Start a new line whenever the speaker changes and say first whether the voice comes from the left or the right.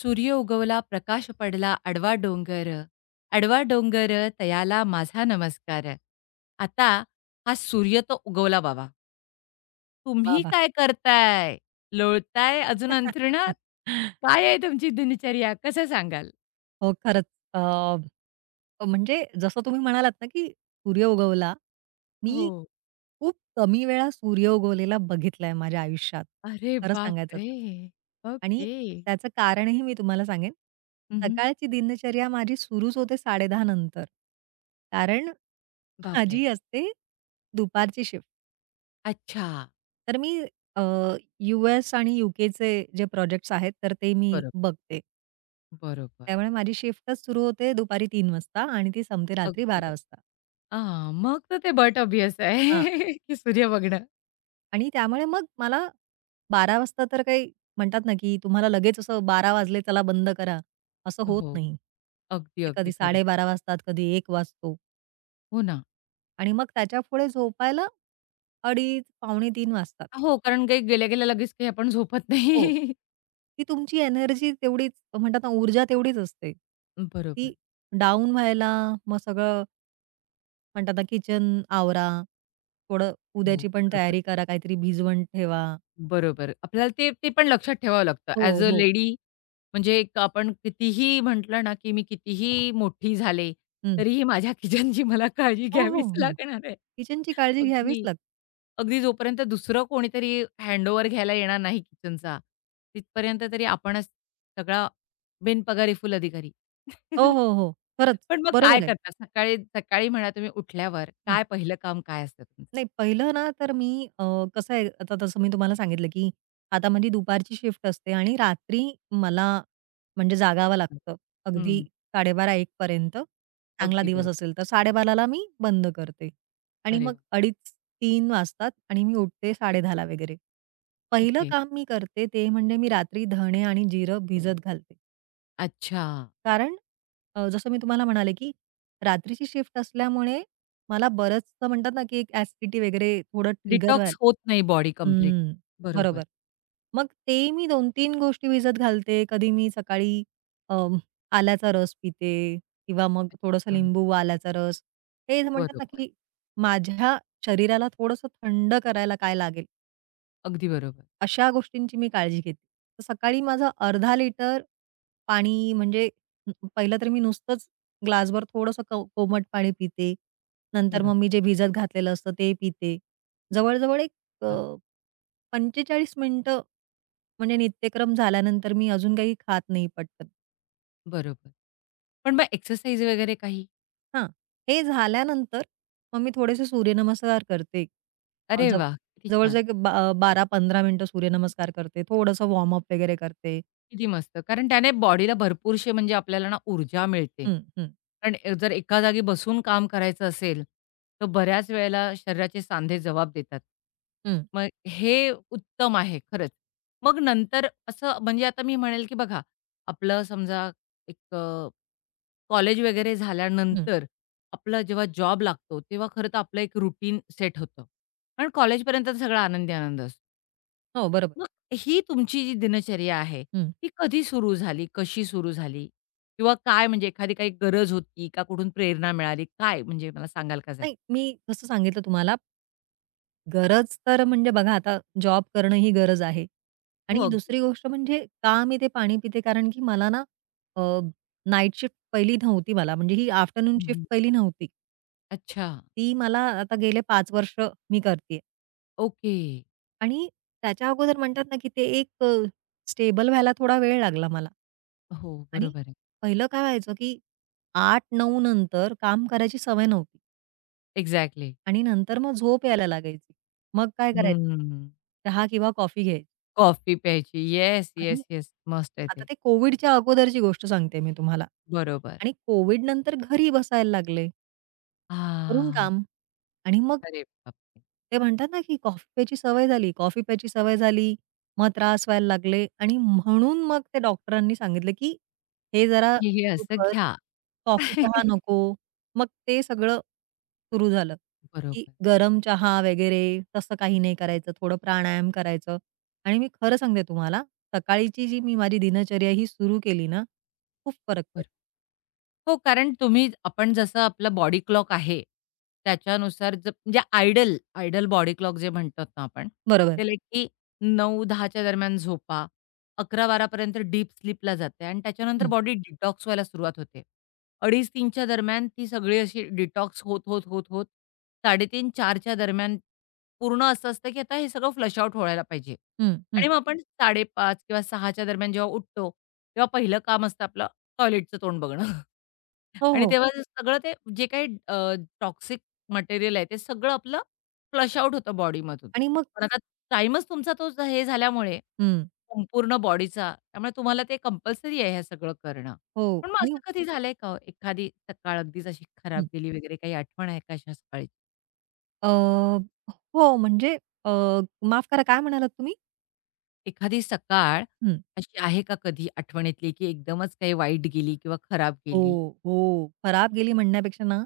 left: सूर्य उगवला, प्रकाश पडला, आडवा डोंगर. आडवा डोंगर, तयाला माझा नमस्कार. आता हा सूर्य तो उगवला बाबा.
right: वाह!
left: तुम्ही
right: वाह!
left: काय करताय? लोळताय अजून अंथरुणात? काय आहे तुमची दिनचर्या? कसं सांगाल?
right: हो, खरंच. अ, म्हणजे जसं तुम्ही म्हणालात ना, की सूर्य उगवला.
left: हो.
right: मी खूप कमी वेळा सूर्य उगवलेला बघितलाय माझ्या आयुष्यात,
left: अरे
right: खरं सांगायचं
left: बापरे!
right: तर. आणि
left: ओके.
right: त्याचं कारणही मी तुम्हाला सांगेन.
left: हं,
right: सकाळची दिनचर्या माझी सुरूच होते 10:30 नंतर. कारण
left: बापरे!
right: माझी असते दुपारची शिफ्ट.
left: अच्छा.
right: तर मी अ, यू-एस आणि यू-केचे जे प्रोजेक्ट्स आहेत, तर ते मी
left: बरोबर,
right: बघते.
left: बरोबर.
right: त्यामुळे माझी शिफ्टच सुरू होते दुपारी तीन वाजता आणि ती संपते रात्री
left: अगदी
right: बारा
left: बरोबर.
right: वाजता.
left: हां, मग तर ते बट ऑबियस आहे,
right: हां.
left: की सूर्य बघणं.
right: आणि त्यामुळे मग मला 12:00 वाजता तर काही म्हणतात ना, की तुम्हाला लगेच असं बारा वाजले चला बंद करा, असं होत
left: हो.
right: नाही.
left: अगदी,
right: ते
left: अगदी
right: कधी
left: खरं
right: 12:30 वाजतात, कधी 1:00 वाजतो
left: हो ना.
right: आणि मग त्याच्यापुढे झोपायला 2:30 पावणे 3:00 वाजतात.
left: हो, कारण काही गेल्या-गेल्या लगेच काही आपण झोपत
right: हो.
left: नाही.
right: ती तुमची एनर्जी तेवढीच म्हणतात ना, ऊर्जा तेवढीच असते.
left: बरोबर.
right: ती डाउन व्हायला मग सगळं म्हणतात ना, किचन आवरा, थोडं
left: हो,
right: उद्याची पण
left: बरोबर.
right: तयारी करा, काहीतरी भिजवण ठेवा.
left: बरोबर. आपल्याला ते ते पण लक्षात ठेवावं लागतं. ॲज
right: हो,
left: अ
right: हो.
left: लेडी म्हणजे एक आपण कितीही म्हटलं ना, की मी कितीही मोठी झाले,
right: हं.
left: तरीही माझ्या किचनची मला काळजी
right: हो, हो,
left: घ्यावीच
right: हो.
left: लागणार आहे.
right: किचनची काळजी घ्यावीच
left: अगदी.
right: लागते.
left: अगदी जोपर्यंत दुसरं कोणीतरी हँडओव्हर घ्यायला येणार नाही किचनचा, तिथपर्यंत तरी आपणच सगळा बिनपगारी फुल अधिकारी.
right: हो, हो, हो. खरंच.
left: पण मग काय
right: बरोबर आहे.
left: करता? सकाळी सकाळी म्हणा तुम्ही उठल्यावर काय पहिलं काम काय असतं तुमचं?
right: नाही, पहिलं ना, तर मी अ, कसं आहे, आता तसं मी तुम्हाला सांगितलं, की आता माझी दुपारची शिफ्ट असते आणि रात्री मला म्हणजे जागावं
left: बरोबर.
right: लागतं. अगदी
left: हं.
right: 12:30-1 पर्यंत. चांगला
left: अगदी
right: दिवस
left: बरोबर.
right: असेल तर 12:30 ला मी बंद करते आणि
left: अरे
right: मग
left: वाह!
right: 2:30 तीन वाजतात आणि मी उठते 10:30 ला वगैरे. पहिलं
left: ओके.
right: काम मी करते ते म्हणजे मी रात्री धणे आणि जिरं भिजत घालते.
left: अच्छा.
right: कारण जसं मी तुम्हाला म्हणाले, की रात्रीची शिफ्ट असल्यामुळे मला बरंचसं म्हणतात ना, की एक ॲसिडिटी वगैरे थोडं ट्रिगर
left: डिटॉक्स होत
right: व्हायला
left: नाही बॉडी
right: हं,
left: कंप्लीटली. बरोबर.
right: बरोबर. मग ते मी 2-3 गोष्टी भिजत घालते. कधी मी सकाळी अं, आल्याचा रस पिते किंवा मग थोडंसं
left: अच्छा.
right: लिंबू, व आल्याचा रस. हे जे म्हणतात ना,
left: बरोबर.
right: की माझ्या शरीराला थोडंसं थंड करायला काय लागेल
left: अगदी बरोबर.
right: अशा गोष्टींची मी काळजी घेते. तर सकाळी माझं अर्धा लिटर पाणी म्हणजे पहिलं तर मी नुसतंच ग्लासभर थोडंसं कोमट पाणी पिते. नंतर
left: बरोबर.
right: मग मी जे भिजत घातलेलं असतं ते पिते. जवळ-जवळ एक
left: हां.
right: अ, 45 मिनिटं म्हणजे नित्यक्रम झाल्यानंतर मी अजून काही खात नाही पटकन.
left: बरोबर. पण मग एक्सरसाइज वगैरे काही?
right: हां, हे झाल्यानंतर मग मी थोडेसे सूर्यनमस्कार करते. अ,
left: अरे
right: जव
left: वाह! किती छान.
right: जवळजवळ एक बा 12-15 मिनिटं सूर्यनमस्कार करते. थोडंसं वॉर्मअप वगैरे करते.
left: किती मस्त. कारण त्याने बॉडीला भरपूरशी म्हणजे आपल्याला ना ऊर्जा मिळते.
right: हं, हं.
left: कारण अ, जर एका जागी बसून काम करायचं असेल, तर बऱ्याच वेळेला शरीराचे सांधे जबाब देतात.
right: हं,
left: मग हे उत्तम आहे खरंच. मग नंतर असं म्हणजे आता मी म्हणेल, की बघा आपलं समजा एक कॉलेज वगैरे
right: हं.
left: झाल्यानंतर आपला जेव्हा जॉब लागतो, तेव्हा खरं तर आपलं एक रुटीन सेट होतं. कारण कॉलेजपर्यंत सगळा आनंदी आनंद असतो.
right: हो, बरोबर.
left: मग ही तुमची जी दिनचर्या आहे,
right: हं.
left: ती कधी सुरू झाली? कशी सुरू झाली? किंवा काय म्हणजे एखादी काही गरज होती का? कुठून प्रेरणा मिळाली? काय म्हणजे मला सांगाल का जरा?
right: नाही, मी कसं सांगितलं तुम्हाला, गरज तर म्हणजे बघा आता जॉब करणं ही गरज आहे.
left: हो,
right: आणि
left: अगदी.
right: दुसरी गोष्ट म्हणजे का मी ते पाणी पिते? कारण की मला ना अ, नाईट शिफ्ट पहिली नव्हती मला. म्हणजे ही आफ्टरनून शिफ्ट
left: हं,
right: पहिली नव्हती.
left: अच्छा.
right: ती मला आता गेले पाच वर्ष मी करतेय.
left: ओके.
right: आणि त्याच्या अगोदर म्हणतात ना, की ते एक स्टेबल व्हायला थोडा वेळ लागला मला.
left: हो,
right: आणि
left: बरोबर आहे.
right: पहिलं काय व्हायचं, की 8-9 नंतर काम करायची सवय नव्हती.
left: एक्झॅक्टली.
right: आणि नंतर मग झोप यायला लागायची. मग काय करायचं?
left: हं.
right: चहा किंवा कॉफी घ्यायची
left: कॉफी प्यायची. येस,
right: आणि
left: येस, येस. मस्त आहे
right: आता
left: ते.
right: ते कोविडच्या अगोदरची गोष्ट सांगते मी तुम्हाला
left: बरोबर.
right: आणि कोविड नंतर घरी बसायला लागले, करून
left: हां.
right: काम. आणि मग
left: अरे बापरे!
right: ते म्हणतात ना, की कॉफी प्यायची सवय झाली. कॉफी प्यायची सवय झाली, मग त्रास व्हायला लागले आणि म्हणून मग ते डॉक्टरांनी सांगितलं, की हे जरा
left: हे
right: सुरू
left: असं
right: कर.
left: घ्या.
right: कॉफी, चहा नको. मग ते सगळं सुरू झालं, की गरम चहा वगैरे तसं काही नाही करायचं. थोडं प्राणायाम करायचं आणि मी खरं सांगते तुम्हाला, सकाळीची जी मी माझी दिनचर्या ही सुरू केली ना, खूप फरक
left: बरोबर.
right: पडला.
left: हो, कारण तुम्ही आपण जसं आपलं बॉडी क्लॉक आहे, त्याच्यानुसार जर म्हणजे आयडल, आयडल बॉडी क्लॉक जे म्हणतो ना आपण,
right: बरोबर.
left: ते लाइक की 9-10 च्या दरम्यान झोपा, 11-12 डीप स्लीपला जाते आणि त्याच्यानंतर
right: हं,
left: बॉडी डिटॉक्स व्हायला सुरुवात होते. 2:30-3 दरम्यान ती सगळी अशी डिटॉक्स होत, होत, होत, होत 3:30-4 दरम्यान पूर्ण असं असतं, की आता हे सगळं फ्लश आउट व्हायला पाहिजे
right: हं, हं.
left: आणि मग आपण 5:30 किंवा 6 दरम्यान जेव्हा उठतो, तेव्हा पहिलं काम असतं आपलं टॉयलेटचं तोंड बघणं.
right: हो,
left: आणि
right: हो.
left: तेव्हा ते सगळं ते जे काही टॉक्सिक मटेरियल आहे ते सगळं आपलं फ्लश आउट होतं बॉडीमधून.
right: आणि मग
left: पण आता टाईमच तुमचा तो ज- हे झाल्यामुळे
right: हं.
left: संपूर्ण बॉडीचा, त्यामुळे तुम्हाला ते कंपल्सरी आहे हे सगळं करणं.
right: हो.
left: पण मग
right: आणि
left: असं कधी झालंय का हो, एखादी सकाळ अगदीच अशी खराब गेली वगैरे काही आठवण आहे का अशा सकाळची?
right: अ, हो, म्हणजे अ, माफ करा काय म्हणालात तुम्ही?
left: एखादी सकाळ
right: हं.
left: अशी आहे का कधी आठवणीतली, की एकदमच काही वाईट गेली किंवा खराब गेली?
right: हो, हो. खराब गेली म्हणण्यापेक्षा ना,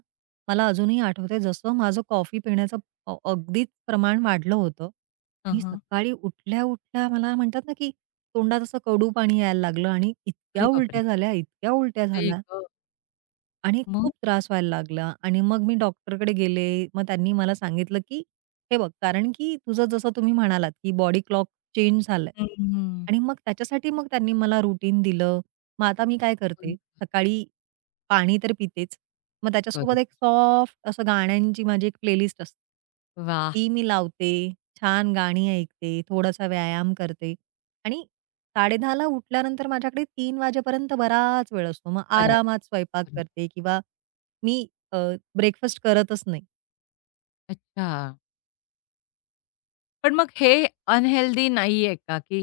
right: मला अजूनही आठवतंय जसं माझं कॉफी पिण्याचं अगदीच प्रमाण वाढलं होतं आणि
left: हं,
right: सकाळी उठल्या-उठल्या मला म्हणतात ना, की तोंडात असं कडू पाणी यायला लागलं आणि
left: अरे
right: इतक्या
left: बापरे!
right: उलट्या झाल्या, इतक्या उलट्या
left: आई
right: झाल्या.
left: गं!
right: आणि
left: मग?
right: खूप त्रास व्हायला लागला आणि मग मी डॉक्टरकडे गेले. मग त्यांनी मला सांगितलं, की "हे बघ, कारण की तुझं जसं तुम्ही म्हणालात, की बॉडी क्लॉक चेंज झालाय."
left: हं,
right: आणि मग त्याच्यासाठी मग त्यांनी मला रुटीन दिलं. मग आता मी काय करते, सकाळी पाणी तर पितेच. मग
left: बरोबर.
right: त्याच्यासोबत एक सॉफ्ट असं गाण्यांची माझी एक प्लेलिस्ट असते.
left: वाह!
right: ती मी लावते, छान गाणी ऐकते, थोडासा व्यायाम करते आणि 10:30 ला उठल्यानंतर माझ्याकडे 3 वाजेपर्यंत बराच वेळ असतो. मग
left: बराच
right: आरामात स्वयंपाक
left: वेळ.
right: करते किंवा मी अ, ब्रेकफास्ट करतच नाही.
left: अच्छा. पण मग हे अनहेल्दी नाहीये का, की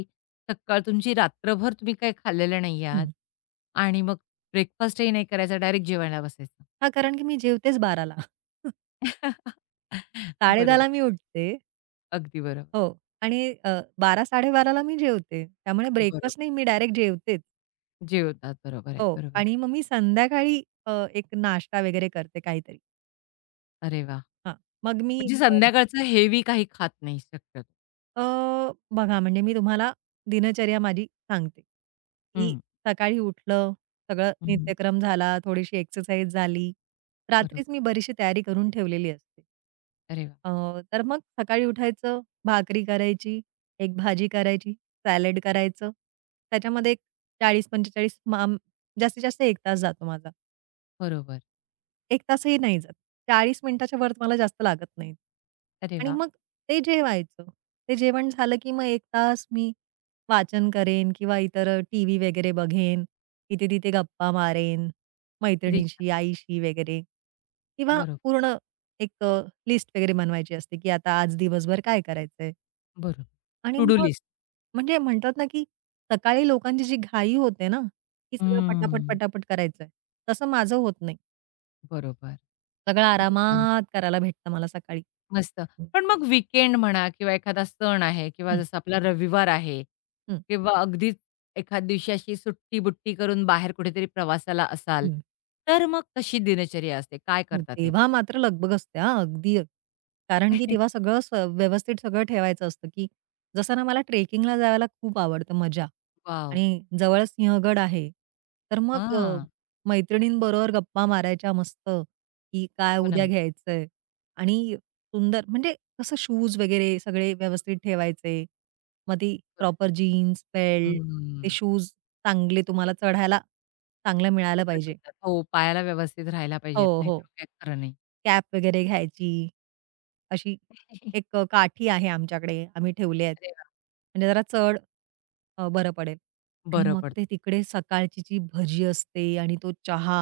left: सकाळ तुमची रात्रभर तुम्ही काही खाल्लेलं नाही आहात
right: हं.
left: आणि मग ब्रेकफास्टही नाही करायचा, डायरेक्ट जेवायला बसायचं?
right: हां, कारण की मी जेवतेच 12 ला.
left: बरोबर.
right: 10:30 मी उठते.
left: अगदी बरोबर.
right: हो आणि 12-12:30 ला मी जेवते. त्यामुळे
left: बरोबर.
right: ब्रेकफास्ट नाही, मी डायरेक्ट जेवतेच.
left: जेवतात. बरोबर आहे.
right: हो
left: बरोबर.
right: आणि मग मी संध्याकाळी एक नाश्ता वगैरे करते काहीतरी.
left: अरे वाह!
right: हां, मग मी
left: म्हणजे
right: अ
left: संध्याकाळचं हेवी काही खात नाही शक्यतो.
right: अ, बघा म्हणजे मी तुम्हाला दिनचर्या माझी सांगते, की
left: हं,
right: सकाळी उठलं, सगळं
left: हं.
right: नित्यक्रम झाला, थोडीशी एक्सरसाइज झाली. रात्रीच
left: बरोबर.
right: मी बरीचशी तयारी करून ठेवलेली असते.
left: अरे वा
right: अ, तर मग सकाळी उठायचं, भाकरी करायची, एक भाजी करायची, सॅलड करायचं. त्याच्यामध्ये एक 40-45 मा जास्तीत जास्त 1 तास जातो माझा.
left: बरोबर.
right: 1 तासही नाही जात. 40 मिनिटाच्या वर मला जास्त लागत नाहीत.
left: अरे
right: आणि
left: वाह!
right: मग ते जेवायचं. ते जेवण झालं की मग 1 तास मी वाचन करेन किंवा इतर टीव्ही वगैरे बघेन. इथे-तिथे गप्पा मारेन,
left: किती छान.
right: मैत्रिणीशी, आईशी वगैरे किंवा
left: बरोबर,
right: पूर्ण एक लिस्ट वगैरे बनवायची असते, की आता आज दिवसभर काय करायचंय?
left: बरोबर.
right: आणि
left: टू डू
right: मग
left: लिस्ट.
right: म्हणजे म्हणतात ना, की सकाळी लोकांची जी घाई होते ना, की सगळं पटापट, पटापट करायचंय. तसं माझं होत नाही.
left: बरोबर.
right: सगळं
left: किती छान.
right: आरामात करायला भेटतं मला सकाळी.
left: मस्त. पण मग वीकेंड म्हणा किंवा एखादा सण आहे किंवा
right: हं,
left: जसं आपला रविवार आहे
right: हं.
left: किंवा अगदीच एखाद दिवशी अशी सुट्टी-बुट्टी करून बाहेर कुठेतरी प्रवासाला असाल, तर मग कशी दिनचर्या असते? काय
right: हो,
left: करता
right: तेव्हा
left: तेव्हा?
right: मात्र लगबग असते हां, अगदी. कारण की तेव्हा सगळं स व्यवस्थित सगळं ठेवायचं असतं, की जसं ना मला ट्रेकिंगला जायला खूप आवडतं मजा
left: वॉव!
right: आणि जवळ सिंहगड आहे. तर मग
left: हां.
right: मैत्रिणींबरोबर गप्पा मारायच्या मस्त, की काय
left: हो ना.
right: उद्या घ्यायचंय आणि सुंदर म्हणजे कसं शूज वगैरे सगळे व्यवस्थित ठेवायचे. मग ती
left: बरोबर.
right: प्रॉपर जीन्स, बेल्ट, ते
left: हम्म.
right: शूज चांगले तुम्हाला चढायला चांगलं मिळालं
left: सोपे
right: पाहिजे.
left: पडतात. हो, पायाला व्यवस्थित राहायला पाहिजेत,
right: हो,
left: नाहीतर
right: हो.
left: मग काही खरं नाही.
right: कॅप वगैरे घ्यायची. अशी एक काठी आहे आमच्याकडे, आम्ही ठेवले आहेत.
left: अरे वाह!
right: म्हणजे बरं पडेल. आणि
left: बरं
right: मग
left: पडतं.
right: ते तिकडे सकाळची जी भजी असते आणि तो चहा,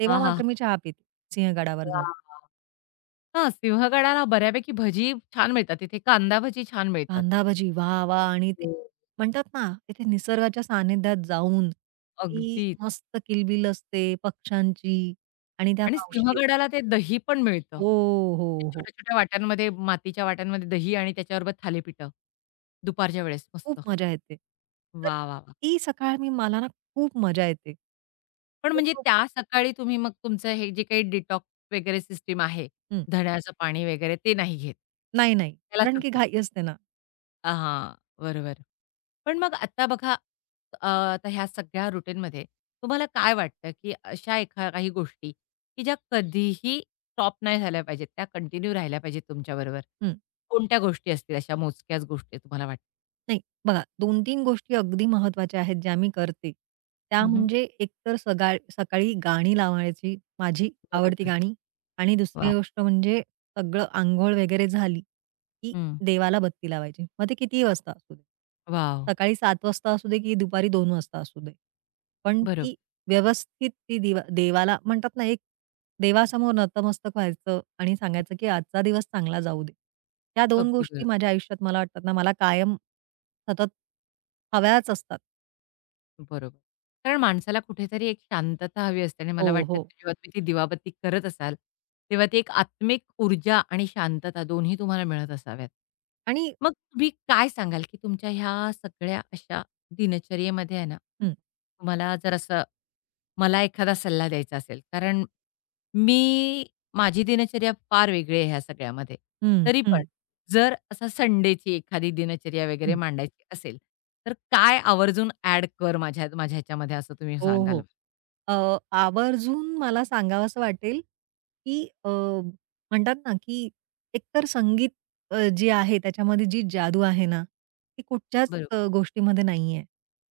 right: तेव्हा
left: हां, हां, हां.
right: मात्र मी चहा पिते सिंहगडावर
left: वाह!
right: जाऊन.
left: हां, सिंहगडाला बऱ्यापैकी भजी छान मिळतात. तिथे कांदा भजी छान मिळतात.
right: कांदा भजी, वा, वा, आणि ते
left: हो.
right: म्हणतात ना, तिथे निसर्गाच्या सानिध्यात जाऊन ती
left: अगदीच.
right: मस्त किलबिल असते पक्ष्यांची आणि त्या
left: आणि
right: मावशी येतात.
left: सिंहगडाला ते दही पण मिळतं.
right: हो,
left: ते
right: हो, हो.
left: छोट्या-छोट्या वाट्यांमध्ये, मातीच्या वाट्यांमध्ये दही आणि त्याच्याबरोबर थालीपीठं. दुपारच्या वेळेस
right: खूप
left: मस्त.
right: मजा येते. तर
left: वाह, वाह, वाह!
right: ती सकाळ मी मला ना खूप मजा येते.
left: पण
right: हो,
left: म्हणजे
right: हो.
left: त्या सकाळी तुम्ही मग तुमचं हे जे काही डिटॉक्स वगैरे सिस्टम आहे,
right: हं.
left: धण्याचं पाणी वगैरे ते नाही घेत.
right: नाही, नाही.
left: त्याला
right: कारण की
left: सुट्टी.
right: घाई असते ना.
left: हां, बरोबर. पण मग आता बघा, आता ह्या सगळ्या रूटीनमध्ये तुम्हाला काय वाटतं, की अशा एखा काही गोष्टी, की ज्या कधीही स्टॉप नाही झाल्या पाहिजेत, त्या कंटिन्यू राहिल्या पाहिजेत तुमच्याबरोबर.
right: हं.
left: कोणत्या गोष्टी असतील अशा मोजक्याच गोष्टी तुम्हाला वाटतात?
right: नाही, बघा 2-3 गोष्टी अगदी महत्त्वाच्या आहेत ज्या मी करते. त्या
left: हं, हं.
right: म्हणजे एकतर सकाळ सकाळी गाणी लावायची माझी आवडती
left: बरोबर.
right: गाणी आणि दुसरी
left: वाह!
right: गोष्ट म्हणजे सगळं अंघोळ वगैरे झाली, की
left: हं.
right: देवाला बत्ती लावायची. मग ते कितीही वाजता असू दे.
left: वॉव!
right: सकाळी 7 वाजता असू दे, की दुपारी 2 वाजता असू दे. पण ती
left: बरोबर.
right: व्यवस्थित ती दिवा देवाला म्हणतात ना, एक देवासमोर नतमस्तक व्हायचं आणि सांगायचं, की आजचा दिवस चांगला जाऊ दे. या दोन
left: अगदी
right: गोष्टी
left: बरोबर.
right: माझ्या आयुष्यात मला वाटतात ना, मला कायम सतत हव्याच असतात.
left: बरोबर. कारण माणसाला कुठेतरी एक शांतता हवी असते आणि
right: हो,
left: मला वाटतं की
right: हो.
left: जेव्हा तुम्ही ती दिवाबत्ती करत असाल, तेव्हा ती एक आत्मिक ऊर्जा आणि शांतता दोन्ही तुम्हाला मिळत असाव्यात.
right: आणि
left: मग तुम्ही काय सांगाल, की तुमच्या ह्या सगळ्या अशा दिनचर्येमध्ये आहे ना,
right: हं,
left: तुम्हाला जर असं मला एखादा सल्ला द्यायचा असेल, कारण मी माझी दिनचर्या फार वेगळी आहे ह्या सगळ्यामध्ये.
right: हं,
left: तरी पण
right: हं,
left: जर असा संडेची एखादी दिनचर्या वगैरे
right: हं.
left: मांडायची असेल, तर काय आवर्जून ॲड कर माझ्या माझ्या ह्याच्यामध्ये असं तुम्ही
right: हो,
left: सांगाल?
right: हो. आवर्जून मला सांगावसं वाटेल, की म्हणतात ना, की एकतर संगीत जे आहे त्याच्यामध्ये जी जादू आहे ना, ती कुठच्याच
left: बरोबर.
right: गोष्टीमध्ये नाहीये.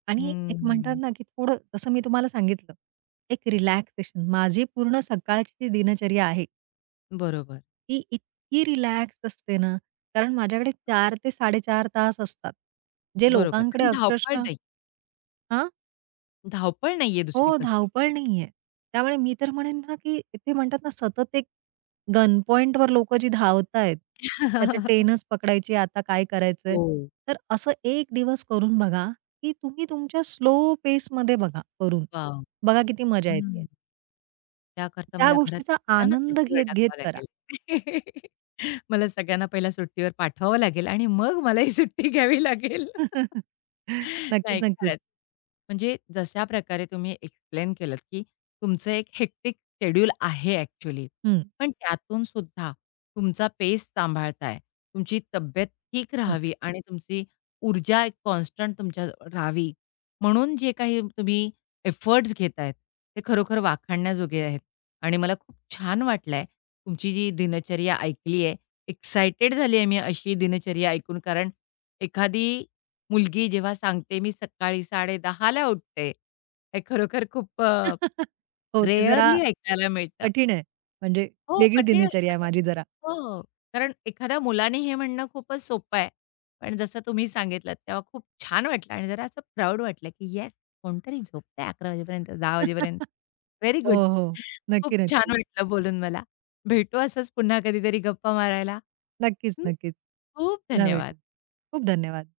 right: आणि एक म्हणतात
left: हम्म.
right: ना, की थोडं जसं मी तुम्हाला सांगितलं, एक रिलॅक्सेशन. माझी पूर्ण सकाळची जी दिनचर्या आहे,
left: बरोबर,
right: ती इतकी रिलॅक्स असते ना, कारण माझ्याकडे 4 ते 4.5 तास असतात. जे
left: बरोबर.
right: लोकांकडे
left: आणि धावपळ
right: अक्षरशः
left: नाही.
right: हां?
left: धावपळ नाहीये दुसरी
right: हो,
left: कसली.
right: धावपळ नाहीये. त्यामुळे मी तर म्हणेन ना, की ते म्हणतात ना, सतत एक गन पॉइंटवर लोकं जी धावतायत, की आता ट्रेनच पकडायची, आता काय करायचंय?
left: हो.
right: तर असं एक दिवस करून बघा, की तुम्ही तुमच्या स्लो पेसमध्ये बघा करून.
left: वॉव!
right: बघा किती मजा येते.
left: हं. त्याकरता
right: त्या
left: मला घरातल्या
right: गोष्टीचा
left: सगळ्यांना
right: आनंद
left: सुट्टीवर
right: घेत-घेत
left: टाकावं
right: करा.
left: लागेल. मला सगळ्यांना पहिला सुट्टीवर पाठवावं लागेल आणि मग मला ही सुट्टी घ्यावी लागेल.
right: नक्कीच,
left: नाही
right: नक्कीच.
left: खरंच. म्हणजे जशा प्रकारे तुम्ही एक्सप्लेन केलत, की तुमचं एक हेक्टिक शेड्यूल आहे ॲक्चुअली.
right: हं,
left: पण त्यातून सुद्धा तुमचा पेस सांभाळताय. तुमची तब्येत ठीक
right: हं.
left: राहावी आणि तुमची ऊर्जा एक कॉन्स्टंट तुमच्या राहावी म्हणून जे काही तुम्ही एफर्ट्स घेतायत, ते खरोखर वाखाणण्याजोगे आहेत. आणि मला खूप छान वाटलंय. तुमची जी दिनचर्या ऐकली आहे. एक्साइटेड झाली आहे मी अशी दिनचर्या ऐकून. कारण एखादी मुलगी जेव्हा सांगते, "मी सकाळी साड़े ला उठते." हे खरोखर खूप
right: हो, ते जरा
left: रेअरली ऐकायला मिळतं
right: कठीण आहे. म्हणजे
left: हो,
right: वेगळी
left: कठीण
right: दिनचर्या आहे
left: ऐकायला.
right: माझी जरा.
left: हो, कारण एखाद्या मुलाने हे म्हणणं खूपच सोपं आहे. पण जसं तुम्ही सांगितलंत तेव्हा खूप छान वाटलं आणि जरा असं प्राउड वाटलं, की येस कोणतरी झोपतंय 11 वाजेपर्यंत, 10 वाजेपर्यंत. व्हेरी
right: हो,
left: गुड.
right: हो.
left: खूप
right: नक्की,
left: छान
right: नक्की.
left: वाटलं बोलून मला. भेटू असंच पुन्हा कधीतरी गप्पा मारायला.
right: नक्कीच,
left: हं.
right: नक्कीच.
left: खूप
right: पुन्हा
left: धन्यवाद.
right: भेटू. खूप धन्यवाद.